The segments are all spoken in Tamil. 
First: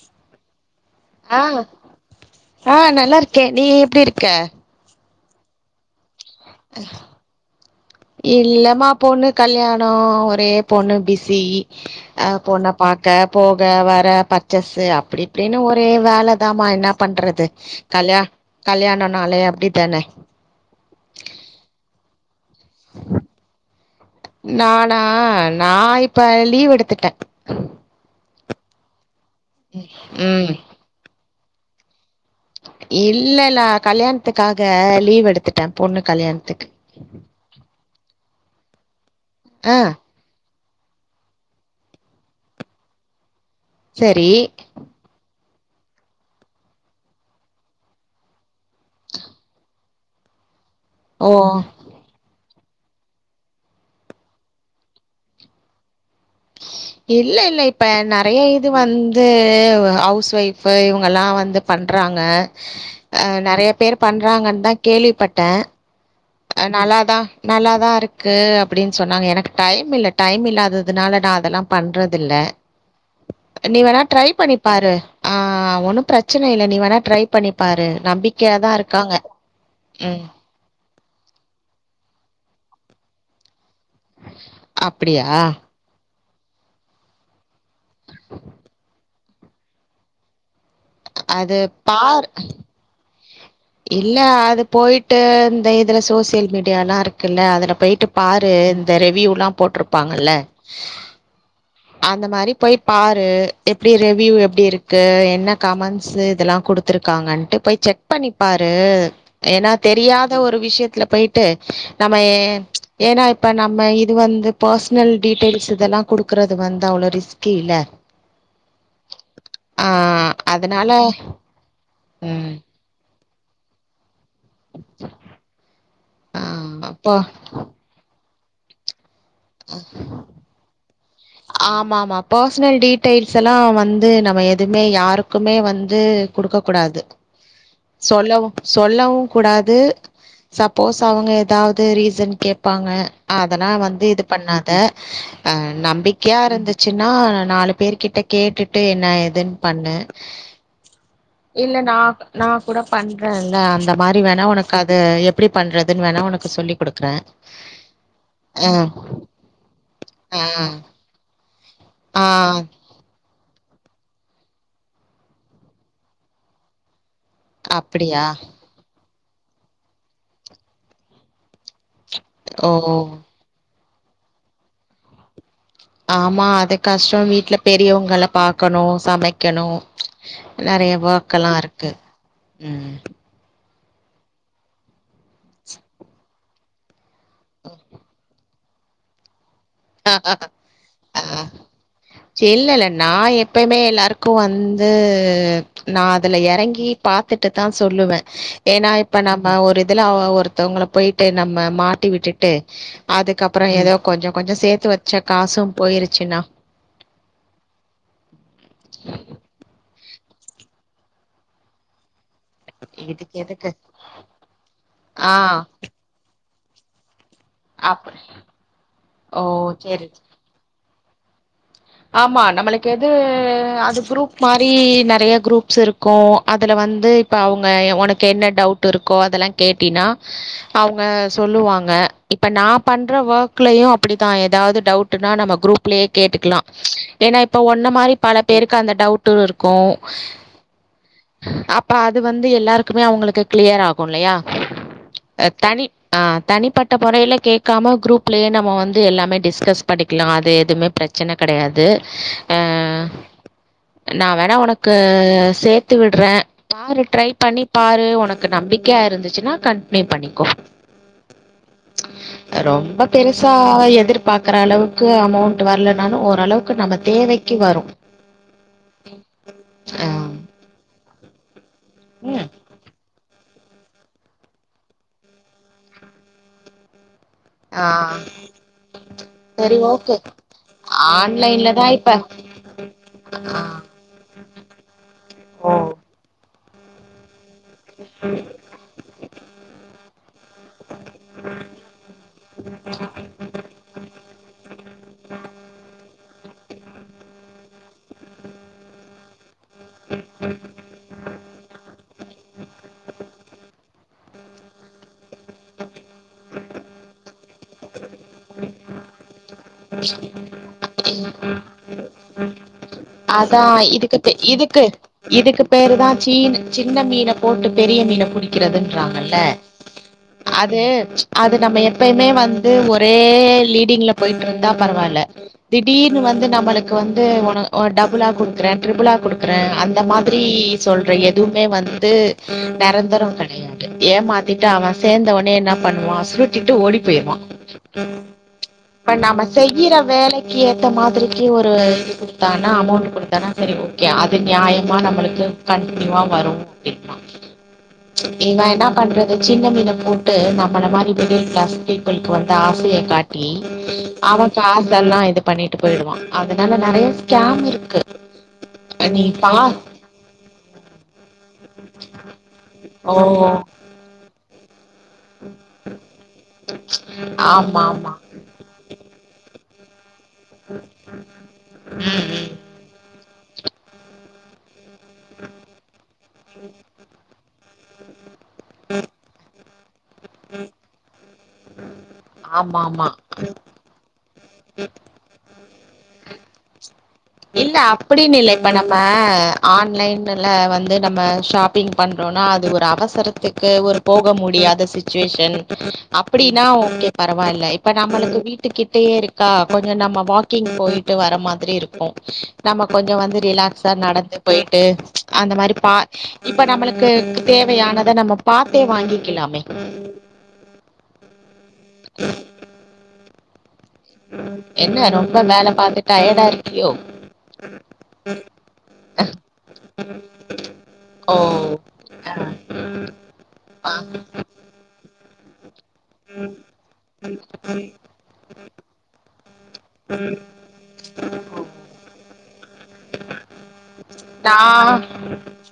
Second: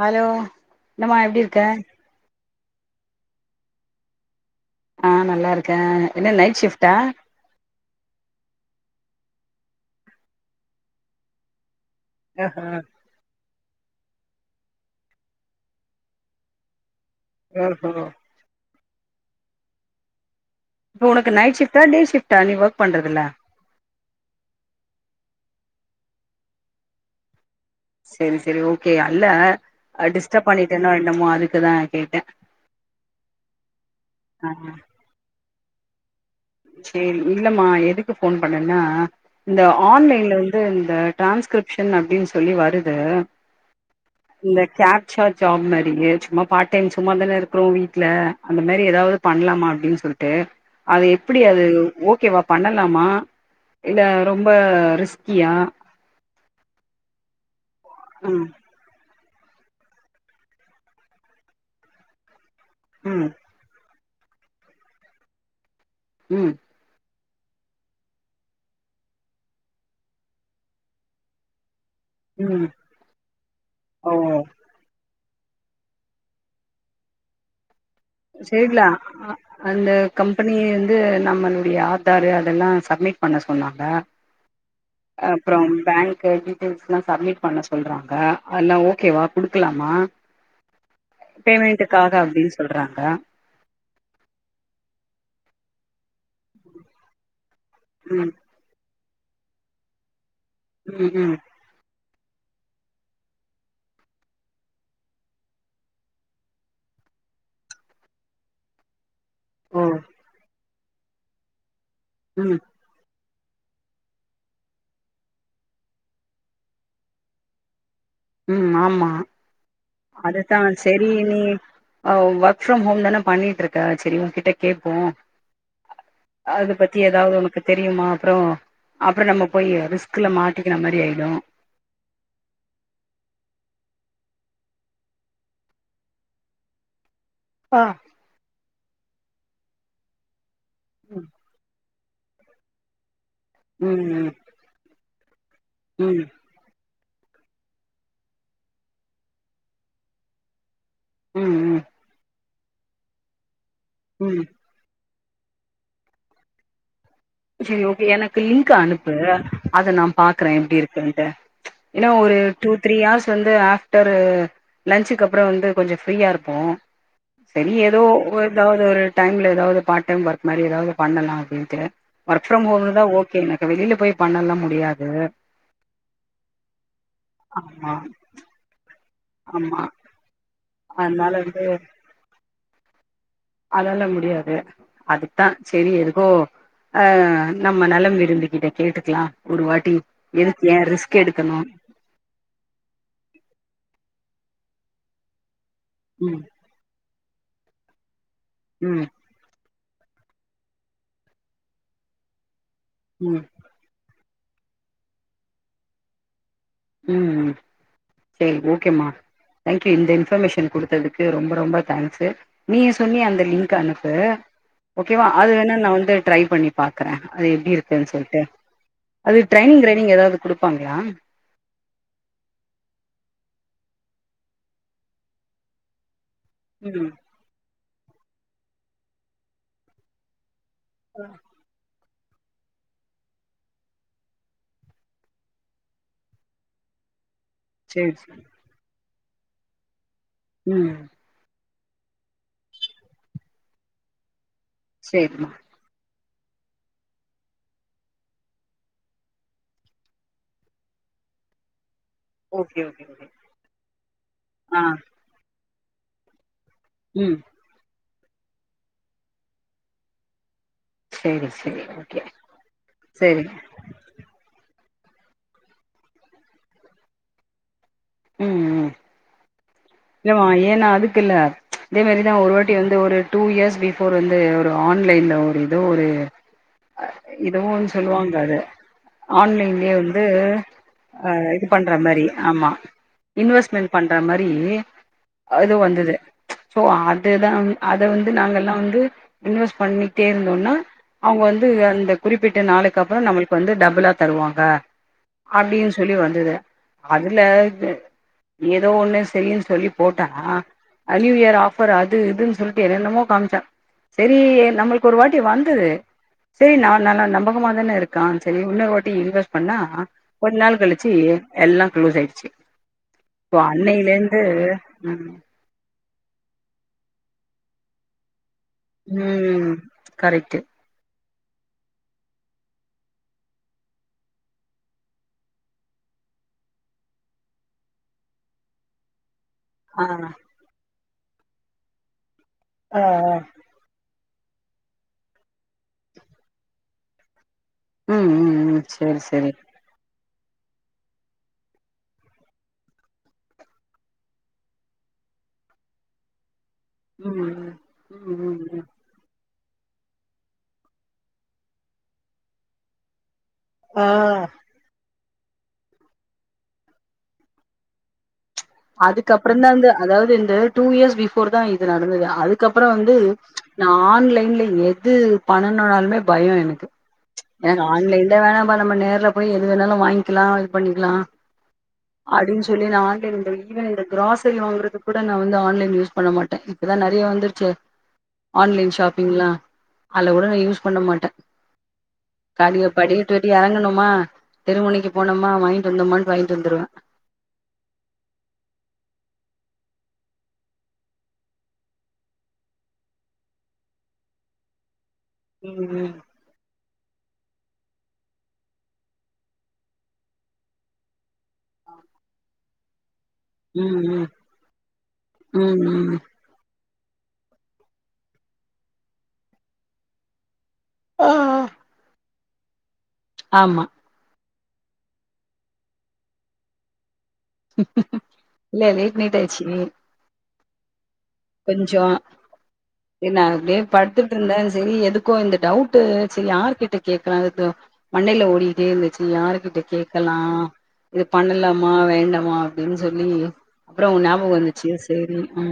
ஹலோ என்னமா எப்டி இருக்க ஆஹ் நல்லா இருக்கே நீ எப்டி இருக்க ஆஹ் நல்லா இருக்க இல்லமா பொண்ணு கல்யாணம் ஒரே பொண்ணு பிஸி ஆஹ் ஆஹா பொண்ண பாக்க போ ஆஹ் வற பர்ச்சஸ் அப்டி இப்டின்னு ஒரே வேலைதாம்மா என்னா பண்றது ஓஹோ கல்யாண கல்யாணம்னாளே அப்டித்தானே இப்ப உனக்கு நைட் ஷிப்ட்டா டே ஷிப்ட் தனி ஒர்க் பண்ணுறதுல்லா நா நானா நா இப்ப லீவ் எடுத்துட்டே இது ஓகே யா இல்லா நா டிஸ்டர்ப் ம் பண்ணிட்டேனோ என்னமோ அதுக் இது தா கேட்டே இல்லல்ல ஆ கல்யாணத்துக்காக லீவ் எடுத்தே ஏ பொண்ணு கல்யாண் சேரி இல்லமா எதுக்கு போன் அதென்னா இந்த ஆ ஆன்லைன்ல இது எந்த ட்ரான்ஸகிரிப்டின் அப்டின்னு சொல்லி வருது சரி இந்த கேப்சர் ஜாப் மாரி சும்மா பார்ட் டைம் சும்மாதானே இருக்கோ வீட்டுல அந்த மாரி ஏதாவது பண்ணலாமா அப்டின்னு சொல்லிட்டு அது ஓ அப்டியாது ஓகேவா பண்ணலாமா இல்ல ரொம்ப ரிஸ்கியா இல்ல இல்ல இப் ப நெறைய ம் இது வந் து ஹவுஸ் ஒய்ஃபு இவங்கலா வந்து பண்றாங்க ம் அஹ் நெறைய பேர் பண்றாங்கன் தா கேள்விப்பட்ட ம் அ நல்லாதா நல்லாதாருக்கு அப்படின் சொன்னாங்க எனக்கு டைம் இல்ல டைம் இல்லாததுனால நா அதெல்லா பண்றதில்ல ம் நீ வேணா ஓ ட்ரை பண்ணி பாரு அஹ் ஒன்னு பிரச்சன இல்ல நீ வேணா ட்ரை பண்ணிப்பாரு செரிளா அஹ் அந்த ம் கம்பனி வந்து நம்மளுடைய ஆதாரு அதெல்லா சப்மிட் பண்ண சொ சொன்னாங்க அப்டியா அப்பறம் பேங்க் கு டீட்டெய்ல்ஸ்லா சப்மிட் பண்ண சொல்றாங்க அதுலா ஓகேவா குடுக்கலாமா அது பேமெண்ட்டுக்காக பார் அப்டின்னு சொல்றாங்க இல்ல அது போய்ட்டு இந்த இதுல சோசியல் மீடியா ல்லா இருக்குல்ல அதுல பொய்ட்டு ம் பாரு இந்த ரே வ்யூலா போட்ருப்பாங்கல்ல ம் ம் அந்த மாரி போய் பாரு எப்டி ரேவ்யூ எப்டி இருக்கு என்ன கமண்ட்ஸு இதெல்லா குடுத்துருக்காங்கன்ட்டு போய் செக் பண்ணிப்பாரு ஏன்னா ஓ தெரியாத ஒரு விஷயத் துல போய்ட்டு நம்ம ம் ஏன்னா இப்ப நம்ம இது வந்து பர்சனல் டீட்டெயில்ஸ் இதெல்லா குடுக்கறது வந்து அவ்ளோ ரிஸ்க்கு இல்ல ம் ஆமா ஆ அது தா அதனால செரி நீ ம் ஒர்க் ஃப்ரம் ஹோம் தான என்ன பண்ணிட்டுருக்க ஆச்சிரியம்மா கிட்ட கேப்போ ஆ அது பத்தி அப்போ ஏதாவது உனக்கு தெரியுமா அப்புறோ அப்புறோ நம்ம போய் ரிஸ்குல மாட்டிக்கின மாரி ஆயி ஆமா ஆமா பர்சனல் டீட்டெய்ல் ஆக்சுவலா வந்து நம்ம எதுமே யாருக்குமே வந்து குடுக்கக் கூடாது ஆ சொல்லவு சொல்லவு கூடாது சப்போஸ் அவுங்க எதாது அது ரீசன் கேப்பாங்க ஆ அதெல்லா வந்து இது ம் பண்ணாத ம் யா இருந்துச்சுன்னா நாலு பேர்க் கிட்ட கேட்டுட்டு என்ன ஏதுன் பண்ணு ம் இல்ல ம் நா நா கூட பண்றன்ல ந்த மாரி ம் வேணா ஒனக்கு அத எப் டி பண்றதுன் வேணா ஒனக்கு சொல்லிக் குடுக்ற செரி ஓகே எனக்கு லிங்க்கு அனுப்பு அத நா பாக்குற எப்டி ஆ இருக்குன்ட்டு ஏன்னா ஆ ஒரு டூ த்ரீ ஆர்ஸ் வந்து ஆ ஒரு லன்ச்சுக்கு அப்பறோ வந்து கொஞ்சோ ஃப்ரீயா இருப்போ செரி எதோ அப்டியா ஏதாது ஒரு டைம்ல எதாது பார்ட் டைம் ஒர்க் மாரி ஏதாது பண்ணலா அப்டின்ட்டு ஒர்க் ஃப்ரம் ஹோம் தா ஓ ஓக்கே எனக்கு வெளில போய் பண்ணல்லா முடியாது ஆமா அது கஷ்டோ வீட்ல ஆமா பெரியவங்கள பாக்கணு சமைக்கணு ஆமா நெறையா ஒர்க் அதனால எல்லா இருக்கு உம் அதாலா முடியாது அதுக்கு தா செரி எதுக்கோ ஆஹ் நம்ம நலம் விரும்பிக்கிட்ட கேட்டுக்கலா ஒரு வாட்டி எதுக்கு ஏ ரிஸ்க் ஆஹ் எடுக்கணு ச இல்லல்ல நா எப்பவுமே எல்லாருக்கு வந் ந்து நா அதுல ம் எறங்கி பாத் துட்டு தா சொல்லுவ ஏனா ம் இப்ப நம்ம ஒரு இதுல ஒருத்தவங்கள போய்ட்டு நம்ம மாட்டி விட்டுட்டு ம் அதுக்கப்பறோ எதோ கொஞ்சோ கொஞ்சோ சேத்து வச்ச காசும் போயிருச்சுன்னா உம் உம் செரி ஓகேமா தேங்க்யூ இந்த இன்ஃபர்மேஷன் குடுத்ததுக்கு ரொம்ப ரொம்ப தேங்க்ஸ்ஸு நீய சொன்னியே இதுக்கு அந்த எதுக்கு லிங்க் அனுப்பு ஓக்கேவா ஆ அது வேணா நா வந்து ட்ரை பண்ணி பாக்கற அது எப்டி அப் இருக்குன்‌ சொல்ட்டு ஓ அது ட்ரைனிங் க்ரைனிங் ஏதாவ்து குடுப்பாங்ளா ஆம்மா நம்மளுக்கெது அது குரூப் மாரி நறைய க்ரூப்ஸ் இருக்கோ அதுல ம் வந்து இப்ப அவுங்க ஒனக் கென்ன டவுட் இருக்கோ அதெல்லா கேட்டீனா அவுங்க சொல்லுவாங்க இப்ப நா பண்ற ஒர்க்லையு அப்டிதா ஏதாவ்து டவுட்டுன்னா நம்ம குரூப்லே கேட்டுக்குலா ஏனா ப்ப ஒன்ன சேரி மாரி பல சேரி பேருக்கு அந்த டவு டு இருக்கு ம் அப்ப அது வந்து எல்லாருக்குமே அவுங்களுக்கு க்ளியர் ஆகு இல்லையா அ சேரிம்மா தனி ஆ, தனிப்பட்ட மொறைல கேட்காம குரூப்லே நம்ம வந்து எல்லாமே டிஸ்கஸ் பண்ணிக்லா அது எதுமே பிரச்சன கெடயாது ஆ, ஓகே ஓகே ஓகே நா வேணா ஆ ஒனக்கு சே த்து விட்ற பாரு ட்ரை ம் பண்ணி பாரு உனக்கு நம்பிக்கையா இருந்துச்சுன்னா கண்ட்னியூ பண்ணிக்கோ சேரி சேரி ஓகே ரொம்ப சேரி பெருசா எதிர்பாக்கற அளவு க்கு அமௌண்ட் வர்ல னாலு ஓரளவுக்கு நம்ம தேவைக்கி வரு ம் ம் ஆ இல்லமா ஏனா அது க்குல்ல இதே மாரிதா ம் ஒரு வாட்டி வந்து ஒரு டூ இயர்ஸ் பிஃபோர் வந்து ஒரு ஆன்லைன்ல ஒரு இதோ ஒரு இதோ ஆ ஒன்னு சொல்லுவாங்க அத சரி ஆன்லைன்லேயே ஓகே வந்து அ இது ஆன்லைன்ல தா பண்ற இப்ப மாரி ஆமா ஆ இன்வஸ்மெண்ட் பண்ற மாரி ஓ அது வந்துது சோ அது தம் அத வந்து நாங்கல்லா வந்து இன்வெஸ்ட் பண்ணிட்டே இருந்தோன்னா அவ்ங் வந்து அந்த குறிப்பிட்ட நாளுக்கப்பறோ நம்முள்க்கு வந்து டபுளா தருவாங்க, அப்டின் சொல்லி வந்துது அதுல இது ஏதோ ஒண்ணு ஸ் தெரியு ஸ் சொல்லி போட்டா அ நீயூ இயர் ஆஃபர் அது இதுன் சொல்ட்டு என்னென்னமோ காம்ச்ச சேரி நம்மள்க்கு ஒரு வாட் ஏ வந்து சேரி நால் நாளா நம்போ சும்மா தான இருக்கா சேரி உன்னோர் வாட்டி இன்வெஸ் பண்ணா, ஒரு நாள் கழிச்சி எல்லா க்ளோஸ் ஆயிட்ச்சு அதா இதுக் கத்தே இதுக்கு ம் இதுக்கு பே இதுத்தா சீன் சின்ன மீன போட்டு பெரிய மீன புடிக் கிறதுன்றாங்கல்ல ம் கரெக்ட்டு அது அது நம்ம எப்பயுமே வந்து ஒரே லீடிங்ல போயிட்ருந்தா பரவால்ல திடீர்னு வந்து நம்மளுக்கு வந்து உன ஓ டபுளா குட்குறே ட்ரிப்புளா குடுக் க்றே அந்த ஆ மாத்திரி சொல்ற எதுவ்மே வந்து ஆ ஆ நெரந்தரோ கெடையாது ஏமாத்திட்டு அவ சேந்த ஒட்னே என்ன பண்வா சுருட்டிட்டு ஓடி போயிர்வா ம் ம் ம் இப்ப சரி நாம சரி செய்யிற வேலைக் கேத்த மாதிரிக்கு ஒரு [inaudible] கான அமௌண்ட்டு குடுத்தானா செரி ஓகே அது நியாயமா நம்மளுக்கு கண்ட்ன்யூவா வரு [inaudible] ம் ம் ம் இவ ம் ம் என்ன பண்றது சின்ன மீன போட்டு நம்மள மாரி மிடில் கிளாஸ் பீப்பிள்க்கு வந்து ஆசைய காட் டி ஆ அவ காசெல்லா இது பண்ணிட்டு போயிடுவா அதனால நெறைய ஸ்கேம் இருக்கு பா அதுக்கப்பறந்தா இந்த அதாவ்து இந்த டூ இயர்ஸ் பிஃபோர் தா இது நடந்தது அதுக்கப்பறோ வந்து ஓ நா ஆன்லைன்ல யே இது பண்ணனுனால்மே பயோ எனக்கு எனக்கு ஆமா ஆமா ஆன்லைன்ல வேணாம்ப்பா நம்ம நேர்ல போய் எதுனாலு வாங் கிலா இது பண்ணிக்லா ம் ம் அப்டின் சொல்லி நா ஆன்லைன் இந்த ஈவன் இந்த க்ராசரி வாங்கறதுக் கூட நா வந்த ஆன்லைன் யூஸ் பண்ண மாட்டே இப்ப தா நெறைய வந்துரு ச்சே ஆன்லைன் ஷாப்பிங்லா அல்ல கூட நா யூஸ் பண்ண மாட்டே ஆமா காலியா ஆமா படிகட்டு விட்டு எறங்கணோமா தெருமுனைக்கு போனோ மா வாங்ட்டு வந்தோமான்ட்டு வாங்ட்டு வந்துருவே இல்ல அப்டின்னில்ல இப்ப நம்ம ஆன்லைனுல வந்து நம்ம ஷாப்பிங் பண்றோன்னா அது ஒரு அவசரத்துக்கு ஒரு போக முடியாத சு ச்சுவேஷன் ம் ம் அப்படின்னா ஓகே பரவாயில்ல இப்ப நம்மளுக்கு வீட்டுக்கிட்டயே இருக்கா கொஞ்சோ நம்ம வாக்கிங் போய்ட்டு வர மாதிரி இருக் கு நம்ம கொஞ்ச வந்து ரிலாக்ஸா ம் நடந்து போயிட்டு அந்த ம் மாரி பா ம் ம் இப்ப நம்மளுக் கு தேவையானத நம்ம பாத்தே வாங்கிக்கலாமே ஆஹ் ஆமா என்ன ரொம்ப வேல பாத்து டயாடாருக்கியோ இல்ல லேட் நைட் ஆயிச்சி ஓ கொஞ்சோ செரி நான் அப்டியே ஆ படுத்துட்டு இருந்தே செரி எதுக்கு க்கோ இந்த டவுட் ட்டு செர் யார் கிட்ட கேட்கலாம் இது மண்டயில ஓடிட்டே இருந்துச்சு யாருகிட்ட கேட்கலா இது பண்ணலாம வேண்டாமா ன்னு சொல்லி அப்பறோ உங்க ஞாபகம் வந்துச்சு நா செரி உ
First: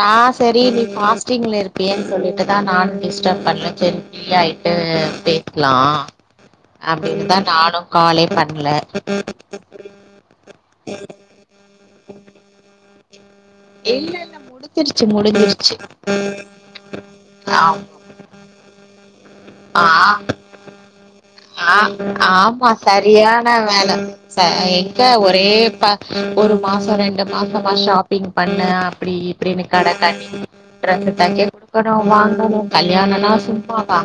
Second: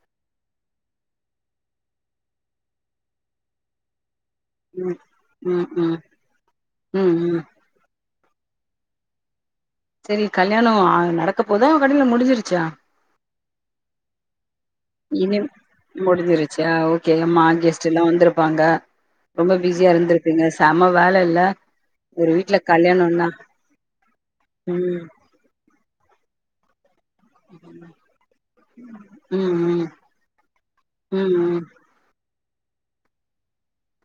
நா செரி நீ ஃபாஸ்டிங்ல இருப்பியேன்னு சொல்லிட்டு தான் நானு டிஸ்டரப் பண்ணல செரி ப்ரீயாயிட்டு ம் ம் பேசலா ம் ம் அப்டின்னு ம் தான் நானு காலேப் பண்ல செரி கல்யாணோ நடக்க போதா அவன் கல்யாணோ முடிஞ்சிருச்சா இல்ல இல்ல முடிஞ் இனி முடிஞ்சிருச்ச ஓகே நம்மா ஆள் ஆம் கெஸ்ட்ட் எல்லாம் வந்திருப்பாங்க ரொம்ப ஆ பிஸியா இருந்திருப்பீங்க செம வேல இல்ல ஒரு வீட்ல ஆமா கல்யாணோனா செரியான வேல எங்க ம் ஒரே ஒருப் மாசோ ரெண் மாசமா ஷாப்பிங் பண்ணு அப்டி ம் இப்டின்னு ம் கடைக்கண்ணின்னு ம் சுத்ரதுக்கே ம் [unintelligible] கல்யாணோன்னா சும்மாவா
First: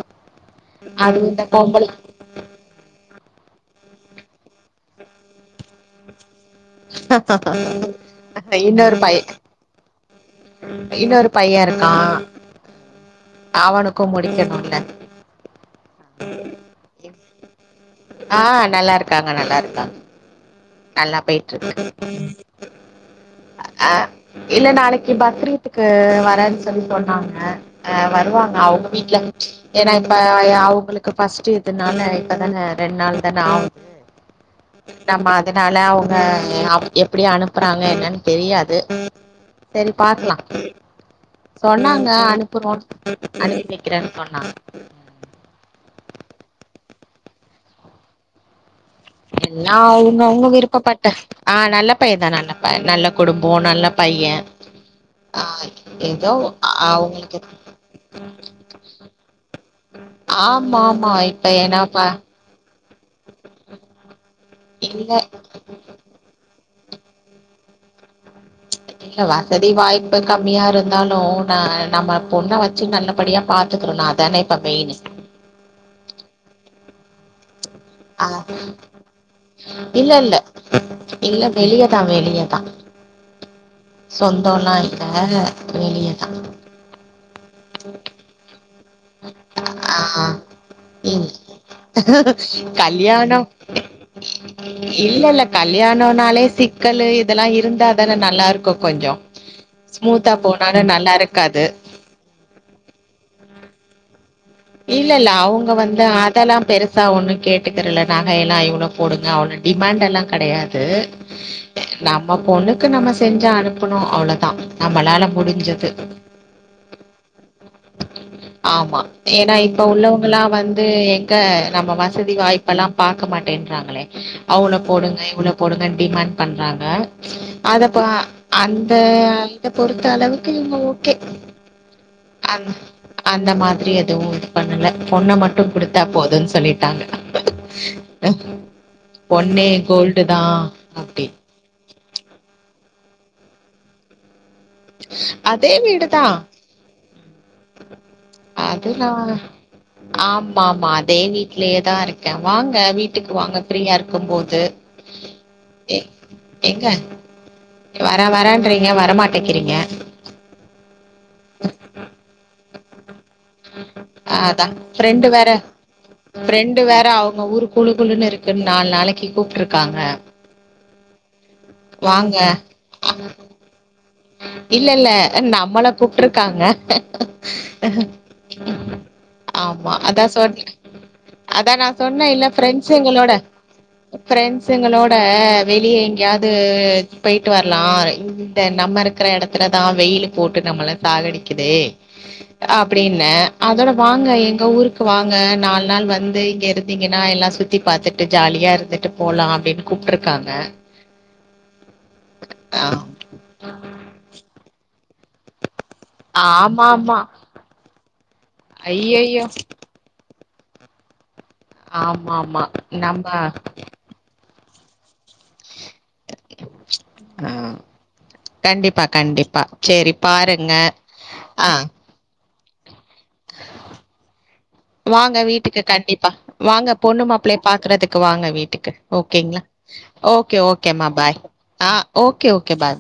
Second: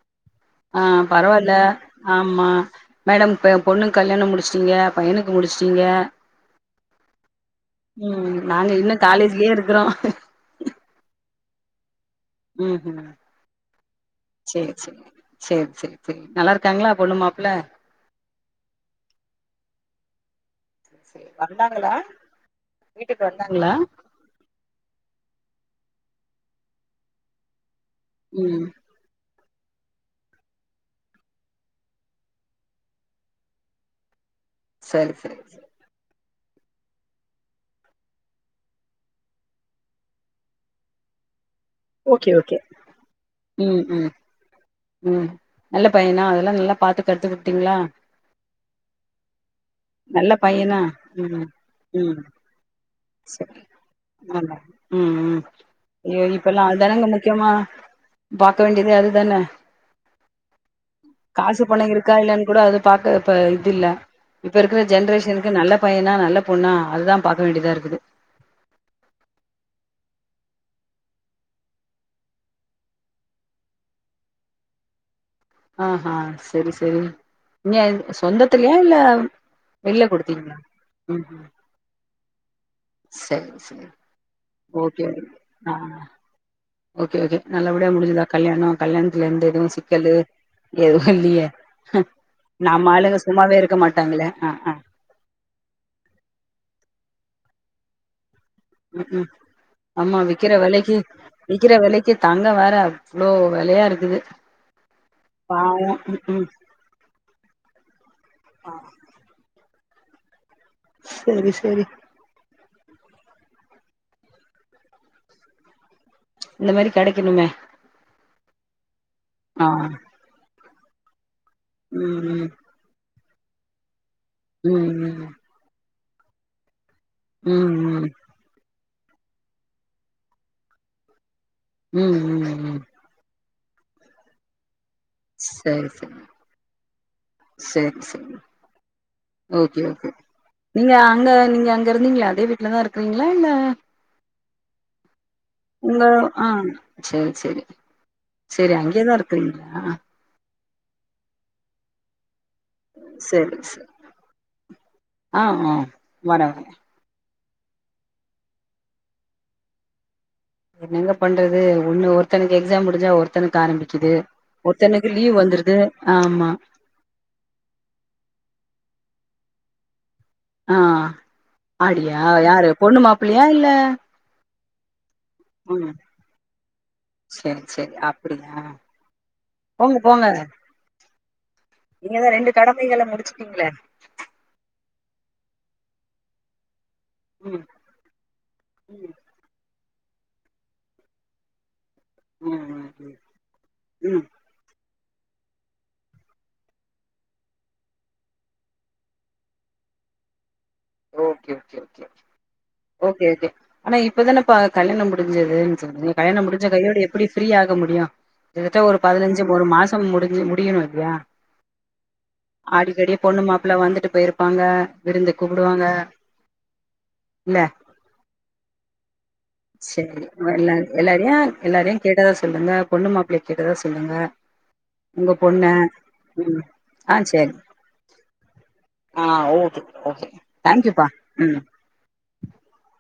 ஆ அதுவு இந்த பரவால்ல பொம்பள ஆமா மேடம் இப்ப என் பொண்ணுக்கு கல்யாணோ முடிச்சட்டீங்க பையனுக்கு முடிச்சட்டீங்க நாங்க இன்னு இன்னொரு பைய காலேஜ்லயே இருக்குறோ இன்னொரு பையே இருக்கா ம் ம் அவனுக்கு சேர் முடிக்கணுல்ல சேரி சேர் சேரி நல்லா இருக்காங்களா பொண்ணுமாப் ல்ல ஆ நல்லா இருக்காங்க நல்லா இருக்காங்க நல்லா சேரி போயிட்டு இருக்கு வந்தாங்களா வீட்டுக்கு வந்தாங்களா அ இல்ல நாளைக்கு பக்ரீத்துக்கு வர ன்னு சொல்லி சொன்னாங்க ஆ வருவாங்க ம் அவுங்க வீட்ல ஏன்னா இப்ப அவுங்களுக்கு ஃபஸ்ட்ட இதுனால இப்பதானே ரெண்டு நாள் தான ஆவுது செரி செரி அவுங்க எப்டி அனுப்புறாங்க என்னன்னு தெரியாது செரி பாக்கலா சொன்னாங்க ஓகே ஓகே அனுப்புறோன்னு அனுப்பி ம் ம் வைக்கிறேன்னு சொன்னா கத்துக்கிட்டீங்களா எல்லா அவுங்கவுங்க விருப்பப்பட்ட ம் ஆ நல்ல பைய ம் தான் நல்ல ப நல்ல குடும்போ சரி நல்ல பையே நல்லா ம் ம் ஆ ஐயோ எதோ இப்பெல்லா அதுதானங்க அவுங்களுக்கு முக்கியமா பாக்க வேண்டியது அதுதான ஆமாம்மா இப்ப காசு என்னா பணோ பா இருக்கா இல்லன்னு கூட அது பாக்க இப்ப இது இல்ல இப்ப இருக்குற இல்ல ஜென்ரேஷனுக்கு நல்ல பையனா நல்ல பொண்ணா அதுதா பாக்க வேண்டியதாற்கு ற்கு இல்ல வசதி வாய்ப்பு கம்மியா இருந்தாலு நா நம்ம பொண்ண வச்சு நல்லபடியா பாத்துக்குறனு அதானே இப்ப மெயினு ஆ ஹா செரி செரி நீங்க ஆ சொந்தத்துலயா இல்ல வெளில இல்லல்ல குடுத்தீங்களா ம் இல்ல ம் வெளியேதா வெளிய தா சரி சரி சொந்தோல்லா இல்ல ஓகே ஓகே. ஆ வெளியதா ஓகே ஓகே நல்லபடியா முடிஞ்சுதா கல்யாணோ கல்யாணத்துல எந்த எதுவு ஆ சிக்கலு எதுவு இல் இல்லையே நம்ம ஆளுங்க கல்யாணோ சும்மாவே இருக்க மாட்டாங்களே ஆ ஆ இல்லல்ல கல்யாணம்னாலே சிக்கலு இதெல்லா இருக் இருந்தா தான நல்லா இருக் ம் ம் ஆமா விக்கிற போனாலு வெலக்கி நல்லா இருக்காது விக்கிற வெலக்கி தங்கோ வேற அவ்ளோ வெலயா இருக்குது இல்லல்ல அவுங்க பாவோ வந்து ம் ம் அதெல்லா பெருசா ஒண்ணு கேட்டுக்கிறுல நகை எல்லா இவ்ளோ போடுங்க அவ்ளோ டிமாண்ட் எல்லா கெடையாது சரி சரி யாது நம்ம பொண்ணு க்கு நம்ம செஞ்சா அனுப்பணு அவ்ளோதா நம்மளால முடிஞ்சது இந்த மாரி கெடைக்கணுமே ஆமா ஏன்னா ஆ இப்ப உள்ளவங்களா வந்து இதே எங் ங்க நம்ம ம் வசதி ம் வாய்ப்பெல்லா பாக் இருக்க மாட்டேன்றாங்களே அவ்ளோ போடுங்க ம் இவ்ளோ போடுங்கன்னு டிமாண்ட் பண்றாங்க ம் அதப்பா ம் அந் தேயா இத பொறுத்த அளவுக்கு நீங்க ஓகே ம் ம் அந் ம் அந்த மார் ரியத் எதுவு இது பண்ணல பொண்ண மட்டு குடுத்தா போதுன்னு சொல்லிட்டாங்க செரி செரி பொன்னே ஓகே ஓகே கோல்டு தான் நீங்க அங்க அப்படின்னு நீங்க அங்க இருந்தீங்களா அதே வீட்டுலதா இருக்கிறீங்களா இல்ல அதே உங்க வீடு தான் ஆஹ் செரி செரி செரி அதுல அங்கேயதா ஆமா இருக்கிறீங்களா ஆமா அதே வீட்டுலேயேதா இருக் கே வாங்க வீட்டுக்கு சரி வாங்க சரி ஃப்ரீயா இருக்கும்போது ஆ ஆ எ வரே வரே எங்க வர வரன்றீங்க வரமாட் டக்கிறீங்க என்னங்க பண்றது ஒன்னு ஒருத்தனுக்கு எக்ஸாம் முடிஞ்சா ஒருத்தனுக்கு ஆரம்பிக்குது அதான் ஒருத்தனுக்கு ஃப்ரெண்டு லீவ் வேற வந்துருது ஆமா ஃப்ரெண்டு வேற கி கூப்ட்டுருகாங்க ஆஹ் அடியா யாரு பொண்ணு மாப்ள்ளையா இல்ல இல்ல இல்ல நம்மள ம் கூப்பிட்டுருக்காங்க சரி சரி அப்டியா ஆமா போங்க அதா போங்க சொன் அதான் நா நீங்கதா சொன்ன இல்ல ரெண்டு கடமைகள ஃப்ரெண்ட்ஸ்ங்களோட முடிச்சுட்டீங்களே ஃப்ரெண்ட்ஸ்ங்களோட க வெளியே எங்கேயாவ்து போயிட்டு ம் வரலா இந்த நம்ம இரு ம் [unintelligible] வெயில் போட்டு நம்மள சாகடிக்குதே ம் ம் அப்டின்ன அதோட ம் வாங்க எங்க ஊருக் கு வாங்க நாலு நாள் வந்து இங்க இருந்தீங்கன்னா எல்லா சுத்தி பாரத்துட்டு ஜாலியா இருந்துட்டு போலா அப்டின்னு கூப்ட்ருக்காங்க ஒகே ஒகே ஒகே ஆ ஓகே ஓகே ஆனா இப்பதானே பா கல்யாணம் முடிஞ்சுது செரி நீங்க கல்யாணம் முடிஞ்ச ஆமா கையோடு ஆமா எப்டி ஃப்ரீ ஆக முடியு கிட்தட்ட ஒரு ஐயையோ பதினஞ்சு ஒரு மாசம் முடிஞ்சு ரியனு இல்லியா ஆமாமா நம்ம ப்பாங்க விருந்துக் வருவாங்க ஆ இல்ல கண்டிப்பா கண்டிப்பா சேரி சரி எல்லா பாருங்க எல்லாரையு ஆ எல்லாரையு கேட்டதா சொ சொல்லுங்க பொண்ணு மாப்பிள்ளைய கேட்டதா சொல்லுங்க உங்க வாங்க பொண்ண வீட்டுக்கு கண்டிப்பா ம் வாங்க ஆ பொண்ணு சரி மாப்புளய பாக்குறதுக்கு வாங்க வீட்டுக்கு ஆ ஓகேங்ளா ஓகே ஓக் ஓகே தேங்க்யூப்பா ஓகேமா பாய் ம் ஆ ஓகே ஓகே பாய்